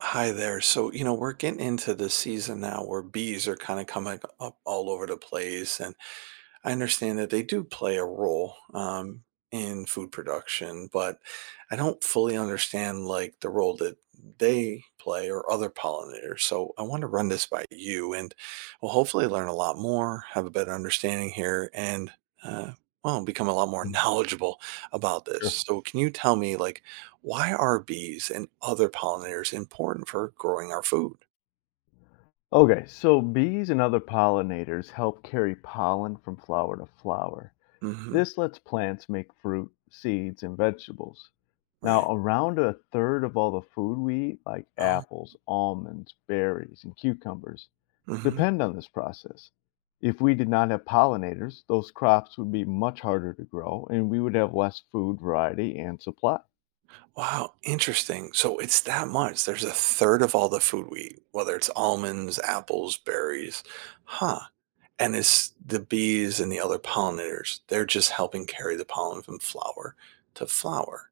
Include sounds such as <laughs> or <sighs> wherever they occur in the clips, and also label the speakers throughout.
Speaker 1: Hi there. So, we're getting into the season now where bees are kind of coming up all over the place. And I understand that they do play a role, in food production, but I don't fully understand, like, the role that they play or other pollinators, so I wanna run this by you and we will hopefully learn a lot more, have a better understanding here, and, uh, well, become a lot more <laughs>
Speaker 2: Mm.
Speaker 1: knowledgeable about this.
Speaker 2: Sure.
Speaker 1: So can you tell me, like, why are bees and other pollinators important for growing our food?
Speaker 2: Okay, so bees and other pollinators help carry pollen from flower to flower.
Speaker 1: Mhm.
Speaker 2: This lets plants make fruit, seeds, and vegetables.
Speaker 1: Right.
Speaker 2: Now, around a third of all the food we eat, like
Speaker 1: Oh.
Speaker 2: apples, almonds, berries, and cucumbers,
Speaker 1: Mhm.
Speaker 2: depend on this process. If we did not have pollinators, those crops would be much harder to grow and we would have less food variety and supply.
Speaker 1: Wow, interesting. So it's that much. There's a third of all the food we eat, whether it's almonds, apples, berries. Huh. And it's the bees and the other pollinators. They're just helping carry the pollen from flower to flower.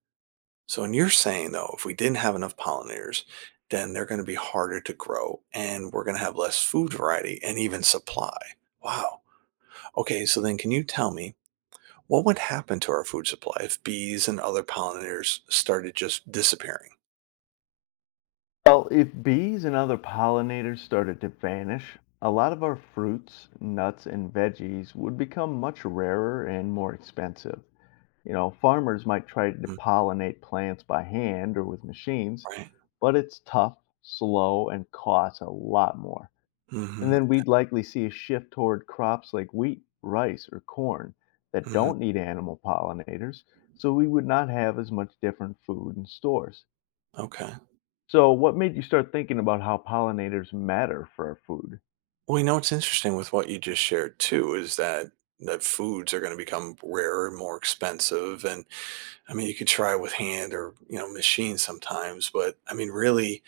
Speaker 1: So, and you're saying though, if we didn't have enough pollinators, then they're going to be harder to grow and we're going to have less food variety and even supply. Wow. Okay. So then, can you tell me what would happen to our food supply if bees and other pollinators started just disappearing?
Speaker 2: Well, if bees and other pollinators started to vanish, a lot of our fruits, nuts, and veggies would become much rarer and more expensive. You know, farmers might try to pollinate plants by hand or with machines,
Speaker 1: Right.
Speaker 2: but it's tough, slow, and costs a lot more. And
Speaker 1: Mhm,
Speaker 2: then we'd likely see a shift toward crops like wheat, rice, or corn that
Speaker 1: mhm.
Speaker 2: don't need animal pollinators, so we would not have as much different food in stores.
Speaker 1: Okay.
Speaker 2: So, what made you start thinking about how pollinators matter for our food?
Speaker 1: Well, what's interesting with what you just shared too is that foods are going to become rarer and more expensive. And I mean, you could try with hand or, machine sometimes, but I mean, really,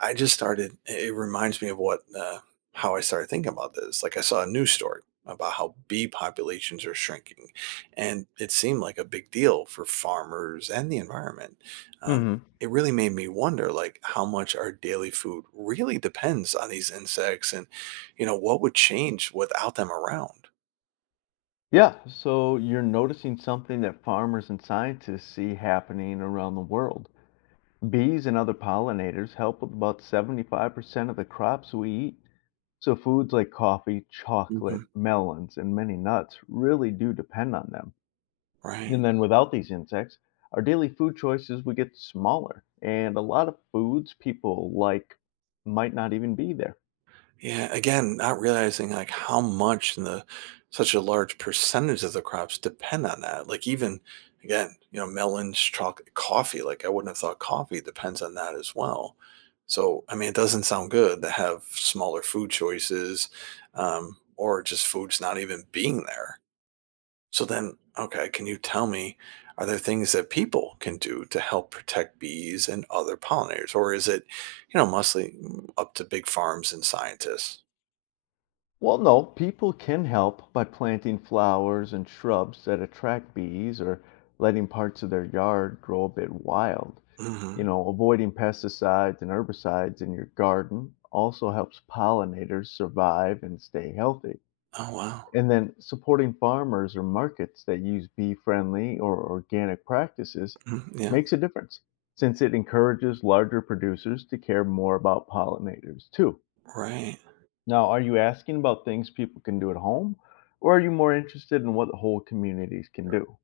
Speaker 1: I just started. It reminds me of what how I started thinking about this. Like I saw a news story about how bee populations are shrinking, and it seemed like a big deal for farmers and the environment. Um,
Speaker 2: Hmm.
Speaker 1: it really made me wonder, like how much our daily food really depends on these insects, and what would change without them around.
Speaker 2: Yeah, so you're noticing something that farmers and scientists see happening around the world. Bees and other pollinators help with about 75% of the crops we eat. So foods like coffee, chocolate,
Speaker 1: Mhm.
Speaker 2: melons, and many nuts really do depend on them.
Speaker 1: Right.
Speaker 2: And then without these insects, our daily food choices would get smaller, and a lot of foods people like might not even be there.
Speaker 1: Yeah, again, not realizing like how much and the such a large percentage of the crops depend on that. Like even again, melons, chocolate, coffee. Like I wouldn't have thought coffee depends on that as well. So I mean, it doesn't sound good to have smaller food choices, or just foods not even being there. So then, okay, can you tell me, are there things that people can do to help protect bees and other pollinators, or is it, mostly up to big farms and scientists?
Speaker 2: Well, no, people can help by planting flowers and shrubs that attract bees or letting parts of their yard grow a bit wild. You
Speaker 1: Mhm.
Speaker 2: know, avoiding pesticides and herbicides in your garden also helps pollinators survive and stay healthy.
Speaker 1: Oh, wow.
Speaker 2: And then supporting farmers or markets that use bee friendly or organic practices
Speaker 1: Mhm, yeah,
Speaker 2: makes a difference since it encourages larger producers to care more about pollinators too.
Speaker 1: right.
Speaker 2: Now, are you asking about things people can do at home, or are you more interested in what whole communities can do?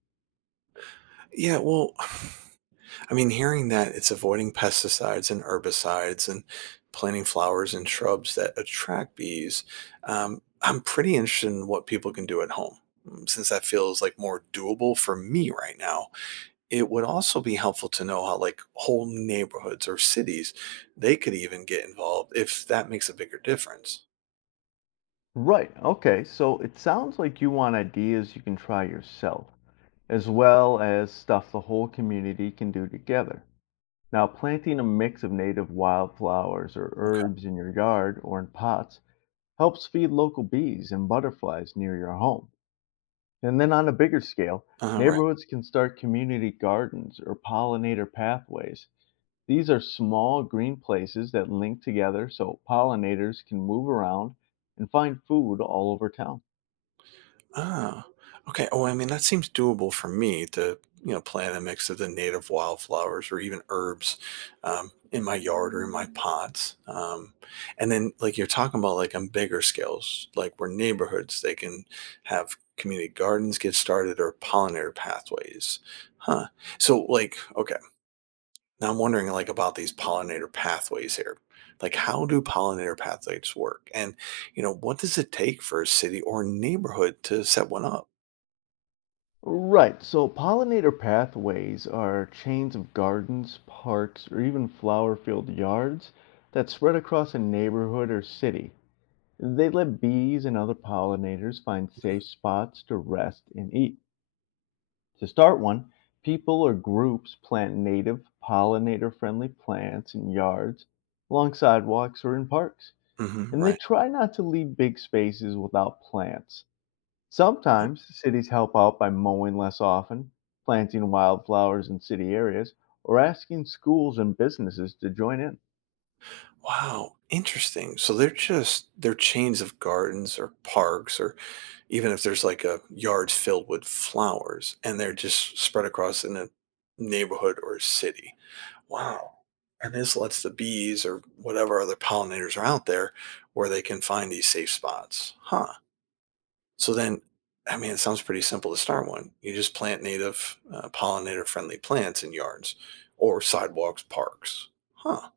Speaker 1: Yeah, well, <sighs> I mean, hearing that it's avoiding pesticides and herbicides and planting flowers and shrubs that attract bees, I'm pretty interested in what people can do at home. Since that feels like more doable for me right now, it would also be helpful to know how like whole neighborhoods or cities they could even get involved if that makes a bigger difference.
Speaker 2: Right, okay, so it sounds like you want ideas you can try yourself, as well as stuff the whole community can do together. Now, planting a mix of native wildflowers or
Speaker 1: Okay.
Speaker 2: herbs in your yard or in pots helps feed local bees and butterflies near your home. And then on a bigger scale,
Speaker 1: All right.
Speaker 2: neighborhoods can start community gardens or pollinator pathways. These are small green places that link together so pollinators can move around and find food all over town.
Speaker 1: Ah, okay. Oh, I mean, that seems doable for me to, plant a mix of the native wildflowers or even herbs in my yard or in my pots. And then, like you're talking about, like on bigger scales, like where neighborhoods they can have community gardens get started or pollinator pathways. Huh. So, like, okay, now I'm wondering, like, about these pollinator pathways here. Like, how do pollinator pathways work? And, what does it take for a city or neighborhood to set one up?
Speaker 2: Right, so pollinator pathways are chains of gardens, parks, or even flower filled yards that spread across a neighborhood or city. They let bees and other pollinators find safe spots to rest and eat. To start one, people or groups plant native pollinator friendly plants in yards, along sidewalks, or in parks,
Speaker 1: Mhm,
Speaker 2: and they
Speaker 1: right.
Speaker 2: try not to leave big spaces without plants.
Speaker 1: Uh,
Speaker 2: Sometimes cities help out by mowing less often, planting wildflowers in city areas, or asking schools and businesses to join in.
Speaker 1: wow, interesting. So they're chains of gardens or parks or even if there's like a yard filled with flowers and they're just spread across in a neighborhood or city. Wow. And this lets the bees or whatever other pollinators are out there where they can find these safe spots. Huh. So then I mean, it sounds pretty simple to start one. You just plant native pollinator friendly plants in yards or sidewalks, parks. Huh.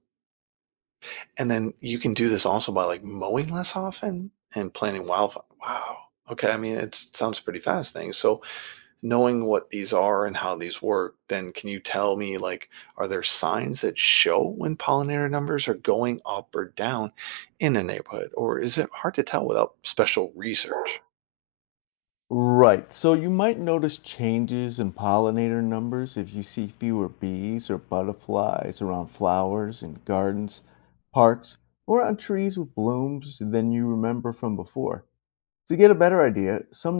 Speaker 1: And then you can do this also by like mowing less often and planting wildfire. Wow. Okay. I mean, it sounds pretty fascinating. So, knowing what these are and how these work, then can you tell me, like, are there signs that show when pollinator numbers are going up or down in a neighborhood? Or is it hard to tell without special research?
Speaker 2: Right, so you might notice changes in pollinator numbers if you see fewer bees or butterflies around flowers in gardens, parks, or on trees with blooms than you remember from before. To get a better idea, some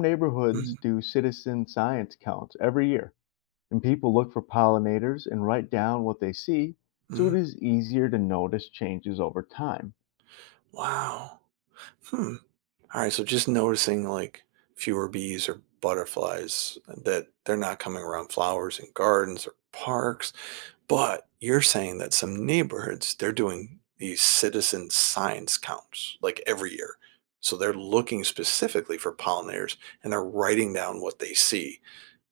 Speaker 1: Mhm,
Speaker 2: neighborhoods do citizen science counts every year. And people look for pollinators and write down what they see, so it
Speaker 1: mhm.
Speaker 2: is easier to notice changes over time.
Speaker 1: Wow. Hmm. All right. So, just noticing like fewer bees or butterflies, that they're not coming around flowers and gardens or parks. But you're saying that some neighborhoods, they're doing these citizen science counts like every year. So they're looking specifically for pollinators and they're writing down what they see.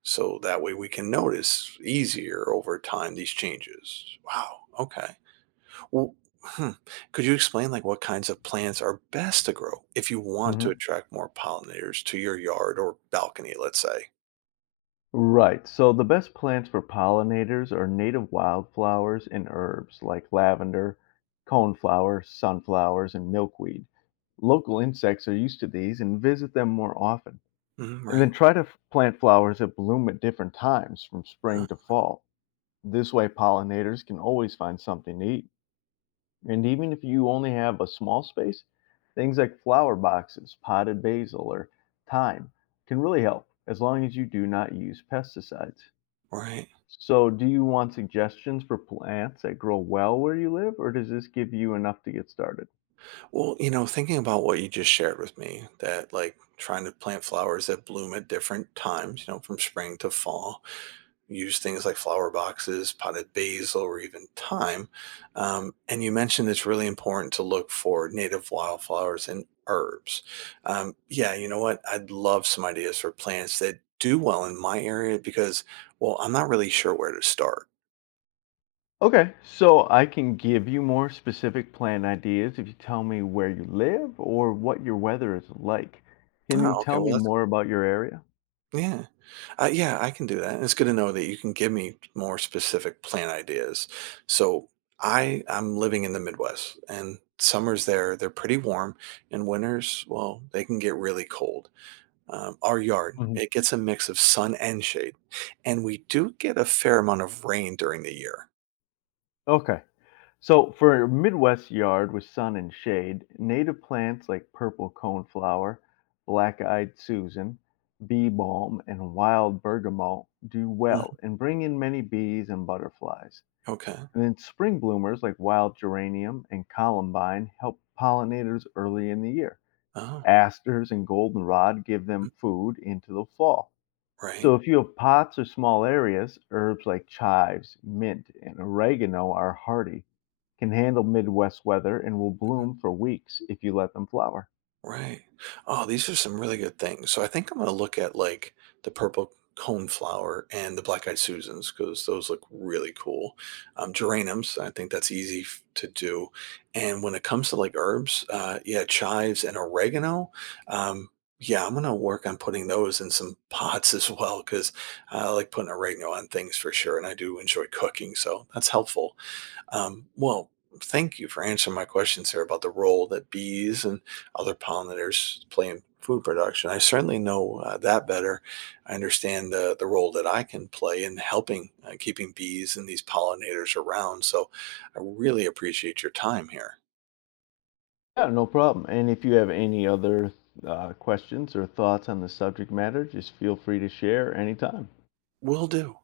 Speaker 1: So that way we can notice easier over time these changes. Wow. Okay. Well, hmm. could you explain like what kinds of plants are best to grow if you want to
Speaker 2: Mhm.
Speaker 1: attract more pollinators to your yard or balcony, let's say?
Speaker 2: Right, so the best plants for pollinators are native wildflowers and herbs like lavender, coneflower, sunflowers, and milkweed. Local insects are used to these and visit them more often.
Speaker 1: Mhm,
Speaker 2: And
Speaker 1: right.
Speaker 2: then try to plant flowers that bloom at different times from
Speaker 1: Huh,
Speaker 2: spring to fall. This way, pollinators can always find something to eat. And even if you only have a small space, things like flower boxes, potted basil, or thyme can really help as long as you do not use pesticides.
Speaker 1: right.
Speaker 2: So, do you want suggestions for plants that grow well where you live, or does this give you enough to get started?
Speaker 1: Well, thinking about what you just shared with me, that like trying to plant flowers that bloom at different times, from spring to fall, use things like flower boxes, potted basil, or even thyme. And you mentioned it's really important to look for native wildflowers and herbs. Yeah, you know what? I'd love some ideas for plants that do well in my area because, well, I'm not really sure where to start.
Speaker 2: Okay, so I can give you more specific plant ideas if you tell me where you live or what your weather is like. Can you
Speaker 1: Oh, okay.
Speaker 2: tell
Speaker 1: Well,
Speaker 2: me
Speaker 1: that's,
Speaker 2: more about your area?
Speaker 1: yeah. Yeah, I can do that. And it's good to know that you can give me more specific plan ideas. So I'm living in the Midwest, and summers there they're pretty warm, and winters well they can get really cold. Our yard
Speaker 2: Mhm.
Speaker 1: it gets a mix of sun and shade, and we do get a fair amount of rain during the year.
Speaker 2: Okay. So for a Midwest yard with sun and shade, native plants like purple coneflower, black-eyed Susan, bee balm, and wild bergamot do well
Speaker 1: Mhm.
Speaker 2: and bring in many bees and butterflies.
Speaker 1: Okay.
Speaker 2: And then spring bloomers like wild geranium and columbine help pollinators early in the year.
Speaker 1: Oh,
Speaker 2: Asters and goldenrod give them
Speaker 1: mm,
Speaker 2: food into the fall.
Speaker 1: right.
Speaker 2: So if you have pots or small areas, herbs like chives, mint, and oregano are hardy, can handle Midwest weather, and will bloom for weeks if you let them flower.
Speaker 1: Right. Oh, these are some really good things. So I think I'm gonna look at like the purple coneflower and the black eyed Susans because those look really cool. Geraniums, I think that's easy to do. And when it comes to like herbs, yeah, chives and oregano. Um, yeah, I'm gonna work on putting those in some pots <laughs> as well because I like putting oregano on things for sure, and I do enjoy cooking, so that's helpful. Well, thank you for answering my questions here about the role that bees and other pollinators play in food production. I certainly know that better. I understand the role that I can play in helping keeping bees and these pollinators around. So I really appreciate your time here.
Speaker 2: Yeah, no problem. And if you have any other questions or thoughts on the subject matter, just feel free to share anytime.
Speaker 1: Will do.